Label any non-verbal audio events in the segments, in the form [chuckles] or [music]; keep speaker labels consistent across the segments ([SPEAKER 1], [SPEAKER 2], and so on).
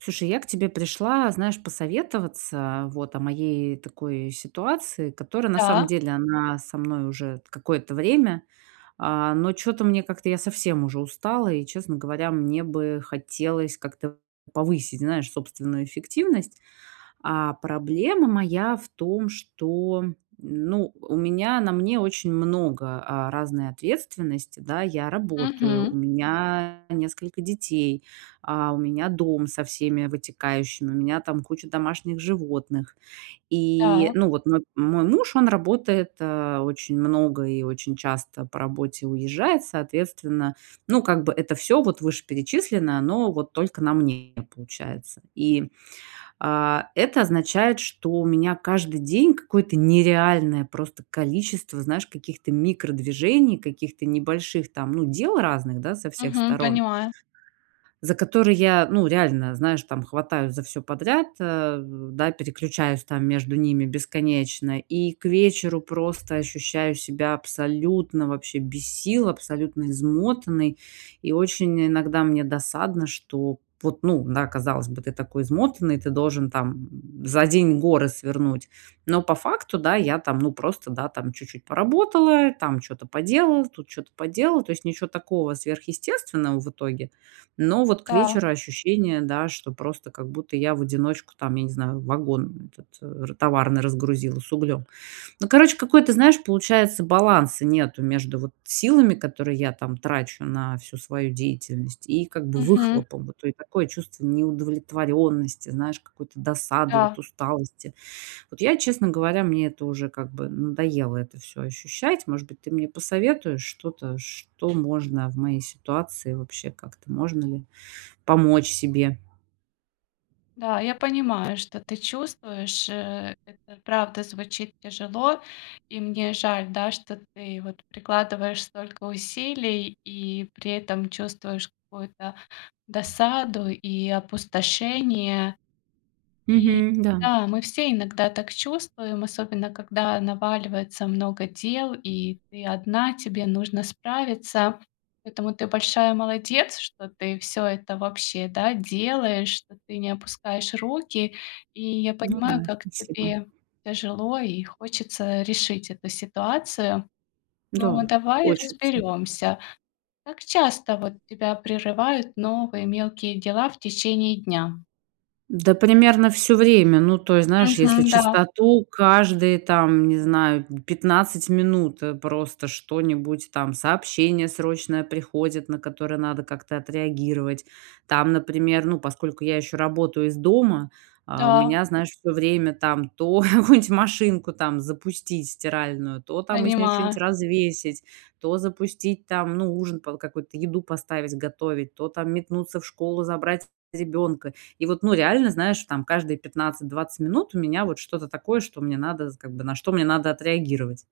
[SPEAKER 1] Слушай, я к тебе пришла, знаешь, посоветоваться, вот, о моей, такой, ситуации, которая, на самом
[SPEAKER 2] Да.
[SPEAKER 1] деле, она со мной уже какое-то время. А, но чё-то мне, как-то, я совсем уже устала и, честно говоря, мне бы хотелось как-то повысить, знаешь, собственную эффективность. А проблема моя в том, что, ну, у меня, на мне очень много, а, разной ответственности, да. Я работаю, у
[SPEAKER 2] Мгм.
[SPEAKER 1] меня несколько детей, а, у меня дом со всеми вытекающими, у меня там куча домашних животных. И,
[SPEAKER 2] Да.
[SPEAKER 1] ну вот, нап мой муж, он работает, э, очень много и очень часто по работе уезжает. Соответственно, ну, как бы, это всё, вот, вышеперечисленное, оно, вот, только на мне получается. И, а, это означает, что у меня, каждый день какое-то нереальное просто количество, знаешь, каких-то микродвижений, каких-то небольших там, ну, дел разных, да, со всех
[SPEAKER 2] Мгм,
[SPEAKER 1] сторон
[SPEAKER 2] понимаю.
[SPEAKER 1] за которые, я, ну, реально, знаешь, там, хватаюсь за всё подряд, а, да, переключаюсь там между ними бесконечно. И к вечеру, просто, ощущаю себя абсолютно, вообще без сил, абсолютно измотанной. И очень, иногда, мне досадно, что вот, ну да, казалось бы, ты такой измотанный, ты должен, там, за день горы свернуть, но по факту, да, я там, ну, просто, да, там, чуть-чуть поработала, там чё-то поделала, тут чё-то поделала. То есть ничё такого сверхъестественного в итоге. Но вот к
[SPEAKER 2] Да.
[SPEAKER 1] вечеру ощущение, да, что просто, как будто, я в одиночку, там, я не знаю, вагон этот р товарный разгрузила с углём. Ну, короче, какой-то, знаешь, получается, баланса нету между, вот, силами, которые я, там, трачу на всю свою деятельность, и, как бы,
[SPEAKER 2] Мгм.
[SPEAKER 1] выхлопом, вот. И такое чувство неудовлетворённости, знаешь, какой-то досады, вот,
[SPEAKER 2] Да.
[SPEAKER 1] усталости. Вот я, честно говоря, мне это уже, как бы, надоело это всё ощущать. Может быть, ты мне посоветуешь что-то, что можно в моей ситуации вообще, как-то можно ли помочь себе?
[SPEAKER 2] Да, я понимаю, что ты чувствуешь. Э, это правда звучит тяжело. И мне жаль, да, что ты, вот, прикладываешь столько усилий и при этом чувствуешь какую-то досаду и опустошение. И,
[SPEAKER 1] Мгм, да.
[SPEAKER 2] да, мы все иногда так чувствуем, особенно когда наваливается много дел и ты одна, тебе нужно справиться. Поэтому ты большая молодец, что ты всё это, вообще, да, делаешь, что ты не опускаешь руки. И я
[SPEAKER 1] Ну
[SPEAKER 2] понимаю,
[SPEAKER 1] да,
[SPEAKER 2] как
[SPEAKER 1] спасибо.
[SPEAKER 2] тебе тяжело и хочется решить эту ситуацию. Но,
[SPEAKER 1] Да,
[SPEAKER 2] давай
[SPEAKER 1] хочется.
[SPEAKER 2] разберёмся. Как часто, вот, тебя прерывают новые мелкие дела в течение дня?
[SPEAKER 1] Да, примерно всё время. Ну, то есть, знаешь, если
[SPEAKER 2] Мгм, да.
[SPEAKER 1] чистоту каждые, там, не знаю, м, 15 минут, э, просто, что-нибудь, там, сообщение срочное приходит, на которое надо как-то отреагировать. Там, например, ну, поскольку я ещё работаю из дома, а, у
[SPEAKER 2] Да.
[SPEAKER 1] меня, знаешь, всё время там: то [chuckles] какую-нибудь машинку, там, запустить, стиральную, то, там, из нее чё-нить
[SPEAKER 2] Понимаю.
[SPEAKER 1] развесить, то запустить, там, ну, ужин под какой-то, еду поставить готовить, то, там, метнуться в школу забрать ребенка. И вот, ну, реально, знаешь, там каждые 15-20 минут у меня, вот, что-то такое, что мне надо з как бы, на что мне надо отреагировать.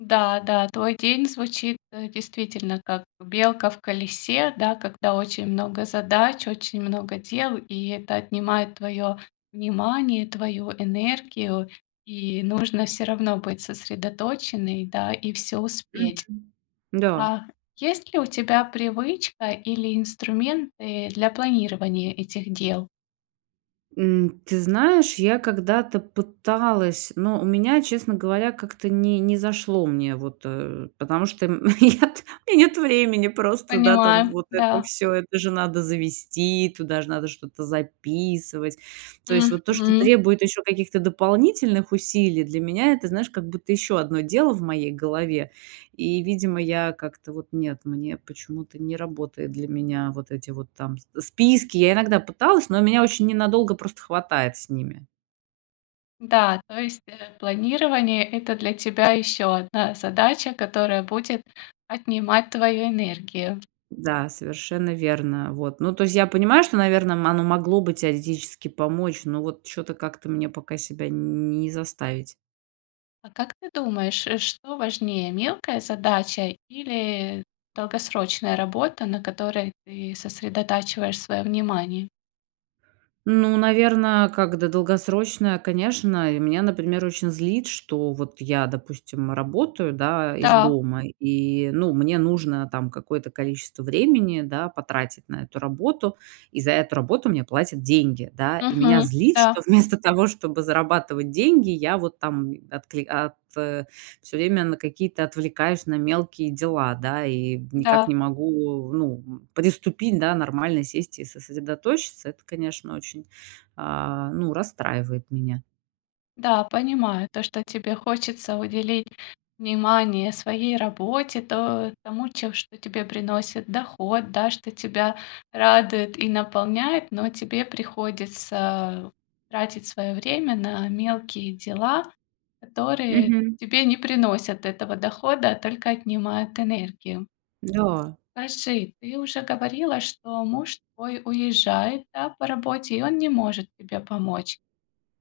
[SPEAKER 2] Да, да, твой день звучит, э, действительно, как белка в колесе, да, когда очень много задач, очень много дел, и это отнимает твое внимание, твою энергию. И нужно всё равно быть сосредоточенной, да, и всё успеть.
[SPEAKER 1] Мгм. Н-да.
[SPEAKER 2] А есть ли у тебя привычка или инструменты для планирования этих дел?
[SPEAKER 1] М, ты знаешь, я когда-то пыталась. Но у меня, честно говоря, как-то не не зашло мне вот, э. Потому что, м, нет и нет времени просто, да, там
[SPEAKER 2] Понимаю,
[SPEAKER 1] вот это
[SPEAKER 2] да.
[SPEAKER 1] всё, это же надо завести, туда ж надо что-то записывать. То есть вот то, что
[SPEAKER 2] Мгм.
[SPEAKER 1] требует еще каких-то дополнительных усилий- для меня это, знаешь, как будто еще одно дело в моей голове. И, видимо, я как-то вот- нет. Мне почему-то не работает для меня вот эти вот там с списки. Я иногда пыталась, но меня очень ненадолго просто хватает с ними.
[SPEAKER 2] Да, то есть, э, планирование- это для тебя еще одна задача, которая будет отнимать твою энергию.
[SPEAKER 1] Да, совершенно верно. Вот. Ну то есть я понимаю, что, наверно, мо оно могло бы теоретически помочь. Но вот чё-то, как-то мне пока себя не заставить.
[SPEAKER 2] А как ты думаешь, э, что важнее: мелкая задача или, э, долгосрочная работа, на которой ты сосредотачиваешь своё внимание?
[SPEAKER 1] Ну, наверно, как да долгосрочная, конечно. И меня, например, очень злит, что вот я, допустим, работаю, да, из
[SPEAKER 2] Да.
[SPEAKER 1] дома и, ну, мне нужно, там, какое-то количество времени, да, потратить на эту работу. И за эту работу мне платят деньги, да? И меня
[SPEAKER 2] Мгм,
[SPEAKER 1] злит, что
[SPEAKER 2] да.
[SPEAKER 1] вместо того, чтобы зарабатывать деньги, я вот там, откли ат всё время на какие-то отвлекаюсь на мелкие дела, да, и, м, никак
[SPEAKER 2] Да.
[SPEAKER 1] не могу, ну, м, приступить, да, нормально сесть и сосредоточиться. Это, конечно, очень, а, ну, расстраивает меня.
[SPEAKER 2] Да, понимаю то, что тебе хочется уделить внимание своей работе, то тому, че что тебе приносит доход, да, что тебя радует и наполняет. Но, тебе приходится тратить своё время на мелкие дела, которые
[SPEAKER 1] Мгм.
[SPEAKER 2] тебе не приносят этого дохода, а только отнимают энергию.
[SPEAKER 1] Да.
[SPEAKER 2] Скажи, ты уже говорила, что муж твой уезжает, да, по работе, и он не может тебе помочь.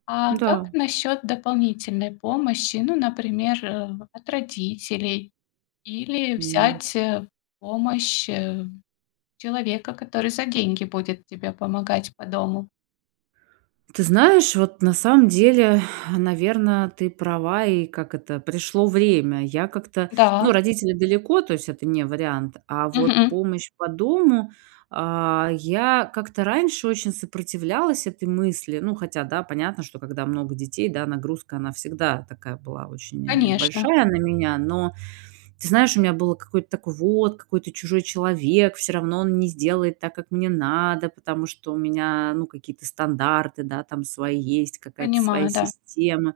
[SPEAKER 2] А как
[SPEAKER 1] Да.
[SPEAKER 2] насчёт дополнительной помощи? Ну, например, э, от родителей, или
[SPEAKER 1] М.
[SPEAKER 2] взять, э, помощь, э, человека, который за деньги будет тебе помогать по дому?
[SPEAKER 1] Ты знаешь, вот, на самом деле, [sighs] наверно, ты права, и, как это, пришло время. Я как-то
[SPEAKER 2] Да.
[SPEAKER 1] ну, родители далеко, то есть это не вариант. А вот
[SPEAKER 2] Мгм.
[SPEAKER 1] помощь по дому, а, я как-то раньше очень сопротивлялась этой мысли. Ну хотя да, понятно, что когда много детей, да, нагрузка она всегда такая была очень, э,
[SPEAKER 2] Конечно.
[SPEAKER 1] большая на меня. Но ты знаешь, у меня было какое-то такое: вот, какой-то чужой человек, всё равно он не сделает так, как мне надо, потому что у меня, ну, какие-то стандарты, да, там свои есть, какая-то своя
[SPEAKER 2] Понимаю, да.
[SPEAKER 1] система.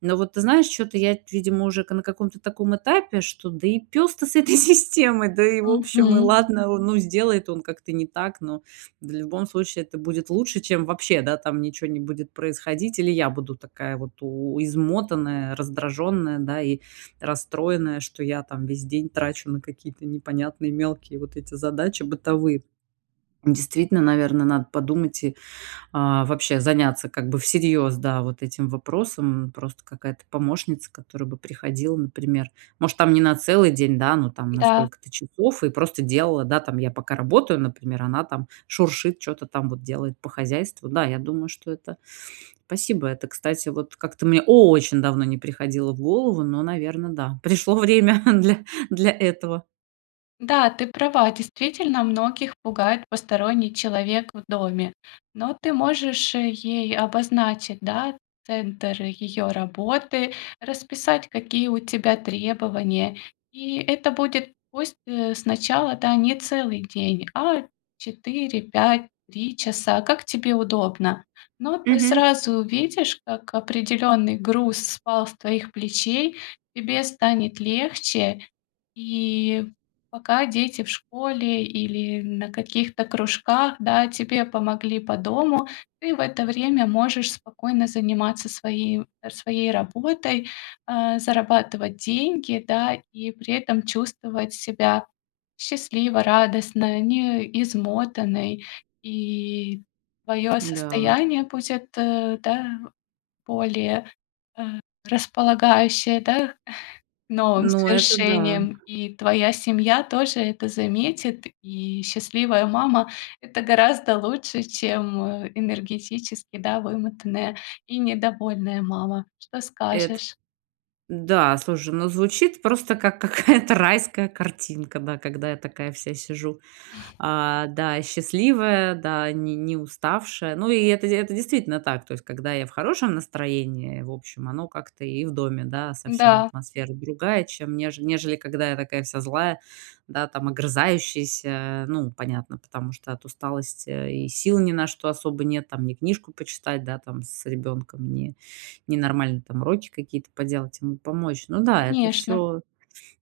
[SPEAKER 1] Но вот ты знаешь, чё-то я, т видимо, уже ка на каком-то таком этапе, что да и пес-то с этой системой, да и, в общем, и
[SPEAKER 2] Мгм.
[SPEAKER 1] ладно, а, ну сделает он как-то не так, но в любом случае это будет лучше, чем вообще, да, там ничего не будет происходить. Или я буду такая вот у измотанная, раздраженная, да, и расстроенная, что я там весь день трачу на какие-то непонятные мелкие вот эти задачи бытовые. [swallows] Действительно, наверно, надо подумать и, а, вообще заняться как бы всерьез, да, вот этим вопросом, м. Просто какая-то помощница, которая бы приходила, например, может там не на целый день, да, но там на
[SPEAKER 2] Да.
[SPEAKER 1] сколько-то часов и просто делала, да там. Я пока работаю, например, она там шуршит, чё-то там вот делает по хозяйству. Да, я думаю, что это. Спасибо, это, кстати, вот как-то мне очень давно не приходило в голову, но, наверно, да, пришло время для, для этого.
[SPEAKER 2] Да, ты права. Действительно многих пугает посторонний человек в доме. Но ты можешь ей обозначить, да, центр ее работы, расписать какие у тебя требования. И это будет пусть, э, сначала, да, не целый день, а 4, 5, 3 часа, как тебе удобно. Но ты
[SPEAKER 1] Мгм.
[SPEAKER 2] сразу увидишь, как определенный груз спал с твоих плечей. Тебе станет легче. И пока дети в школе или на каких-то кружках, да, тебе помогли по дому. Ты в это время можешь спокойно заниматься своей, э, своей работой. Э, зарабатывать деньги, да, и при этом чувствовать себя счастливо, радостно, не измотанной. И твое
[SPEAKER 1] Да.
[SPEAKER 2] состояние, пусть это, да, более, э, располагающее, да, новым
[SPEAKER 1] Ну это да.
[SPEAKER 2] свершениям. И твоя семья тоже это заметит. И счастливая мама- это гораздо лучше, чем энергетически, да, вымотанная и недовольная мама. Что
[SPEAKER 1] Эт
[SPEAKER 2] скажешь?
[SPEAKER 1] Да, слушай, ну, звучит просто как [chuckles] какая-то райская картинка. Да, когда я такая вся сижу,
[SPEAKER 2] [chuckles]
[SPEAKER 1] а, да, и счастливая, да, ни не уставшая. Ну и это, это действительно так. То есть когда я в хорошем настроении, в общем, оно как-то и в доме, да, совсем
[SPEAKER 2] Да.
[SPEAKER 1] атмосфера другая, чем неж нежели когда я такая вся злая, да, там огрызающаяся. Ну, понятно, потому что от усталости и сил ни на что особо нет. Там ни книжку почитать, да, там с ребенком ни ни нормально, там уроки какие-то поделать, ему помочь. Ну да, это
[SPEAKER 2] Конечно.
[SPEAKER 1] всё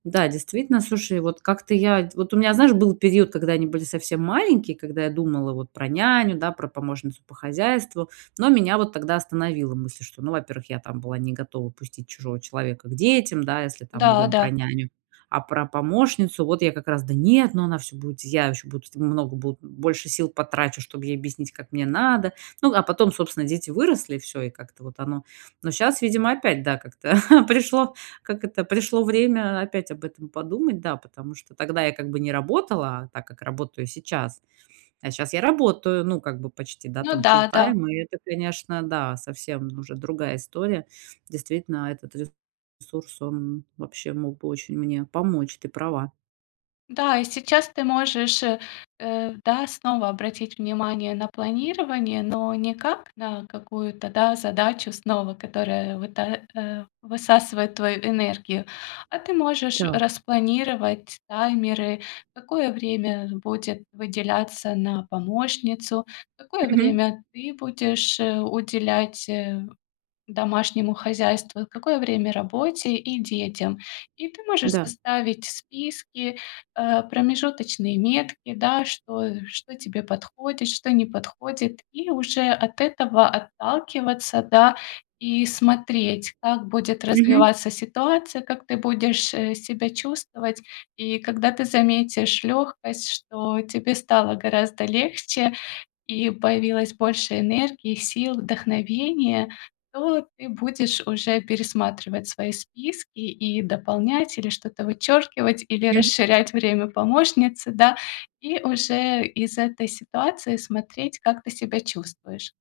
[SPEAKER 1] да, действительно. Слушай, вот как-то я Вот у меня, знаешь, был период, когда они были совсем маленькие, когда я думала вот про няню, да, про помощницу по хозяйству. Но меня вот тогда остановила мысль, что, ну, во-первых, я там была не готова пустить чужого человека к детям, да, если там мы говорим
[SPEAKER 2] Да-да.
[SPEAKER 1] про няню. А про помощницу, вот, я как раз: "Да нет, ну она всё будет, я ещё буду много, бу больше сил потрачу, чтобы ей объяснить, как мне надо". Ну а потом, собственно, дети выросли, и всё. И как-то вот оно. Но щас, видимо, опять, да, как-то [chuckles] пришло, как это, пришло время опять об этом подумать. Да, потому что тогда я как бы не работала так, как работаю сейчас. А щас я работаю, ну, как бы почти, да,
[SPEAKER 2] Ну
[SPEAKER 1] там,
[SPEAKER 2] да, да.
[SPEAKER 1] фултайм. И это, конечно, да, совсем уже другая история. Действительно, этот ресурс, он вообще мог бы очень мне помочь. Ты права.
[SPEAKER 2] Да, и сейчас ты можешь, э, э, да, снова, обратить внимание на планирование, но не как на какую-то, да, задачу снова, которая выта а, высасывает твою энергию, а ты можешь
[SPEAKER 1] Да.
[SPEAKER 2] распланировать таймеры: какое время, э, будет выделяться на помощницу, какое
[SPEAKER 1] Мгм.
[SPEAKER 2] время ты будешь, э, уделять, э, домашнему хозяйству, какое время- работе и детям. И ты можешь
[SPEAKER 1] Да.
[SPEAKER 2] составить списки, а, промежуточные метки, да, что что тебе подходит, что не подходит, и уже от этого отталкиваться, да, и смотреть, как будет
[SPEAKER 1] Мгм.
[SPEAKER 2] развиваться ситуация, как ты будешь, э, себя чувствовать. И когда ты заметишь легкость, что тебе стало гораздо легче и появилось больше энергии, сил, вдохновения, то ты будешь уже пересматривать свои списки и дополнять, или что-то вычеркивать, или
[SPEAKER 1] Мгм.
[SPEAKER 2] расширять время помощницы, да, и уже из этой ситуации смотреть, как ты себя чувствуешь.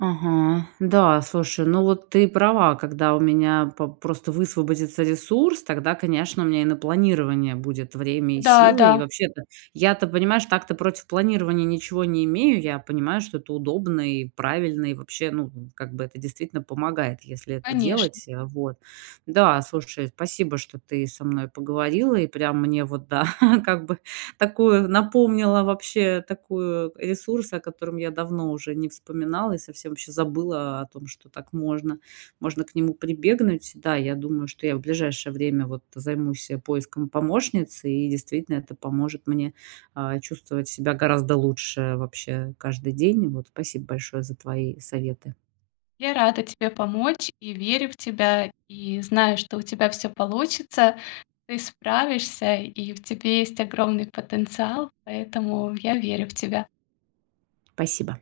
[SPEAKER 1] Ага. Да, слушай, ну, вот, ты права, когда у меня по просто высвободится ресурс, тогда, конечно, у меня и на планирование будет время и
[SPEAKER 2] Да,
[SPEAKER 1] силы. И
[SPEAKER 2] да.
[SPEAKER 1] вообще-то я-то, понимаешь, так-то, против планирования ничего не имею, я понимаю, что это удобно и правильно и, вообще, ну, как бы, это действительно помогает, если это
[SPEAKER 2] Конечно.
[SPEAKER 1] делать, а, вот. Да, слушай, спасибо, что ты со мной поговорила и прям мне вот, да, [chuckles] как бы такую напомнила, вообще, такую, э, ресурс, о котором я давно уже не вспоминала и совсем ваще забыла о том, что так можно, можно к нему прибегнуть, да, я думаю, что я в ближайшее время, вот, займусь, э, поиском помощницы и действительно это поможет мне, а, чувствовать себя гораздо лучше, вообще, каждый день, вот. Спасибо большое за твои советы.
[SPEAKER 2] Я рада тебе помочь и верю в тебя! И знаю, что у тебя всё получится. Ты справишься, и в тебе есть огромный потенциал, поэтому я верю в тебя.
[SPEAKER 1] Спасибо.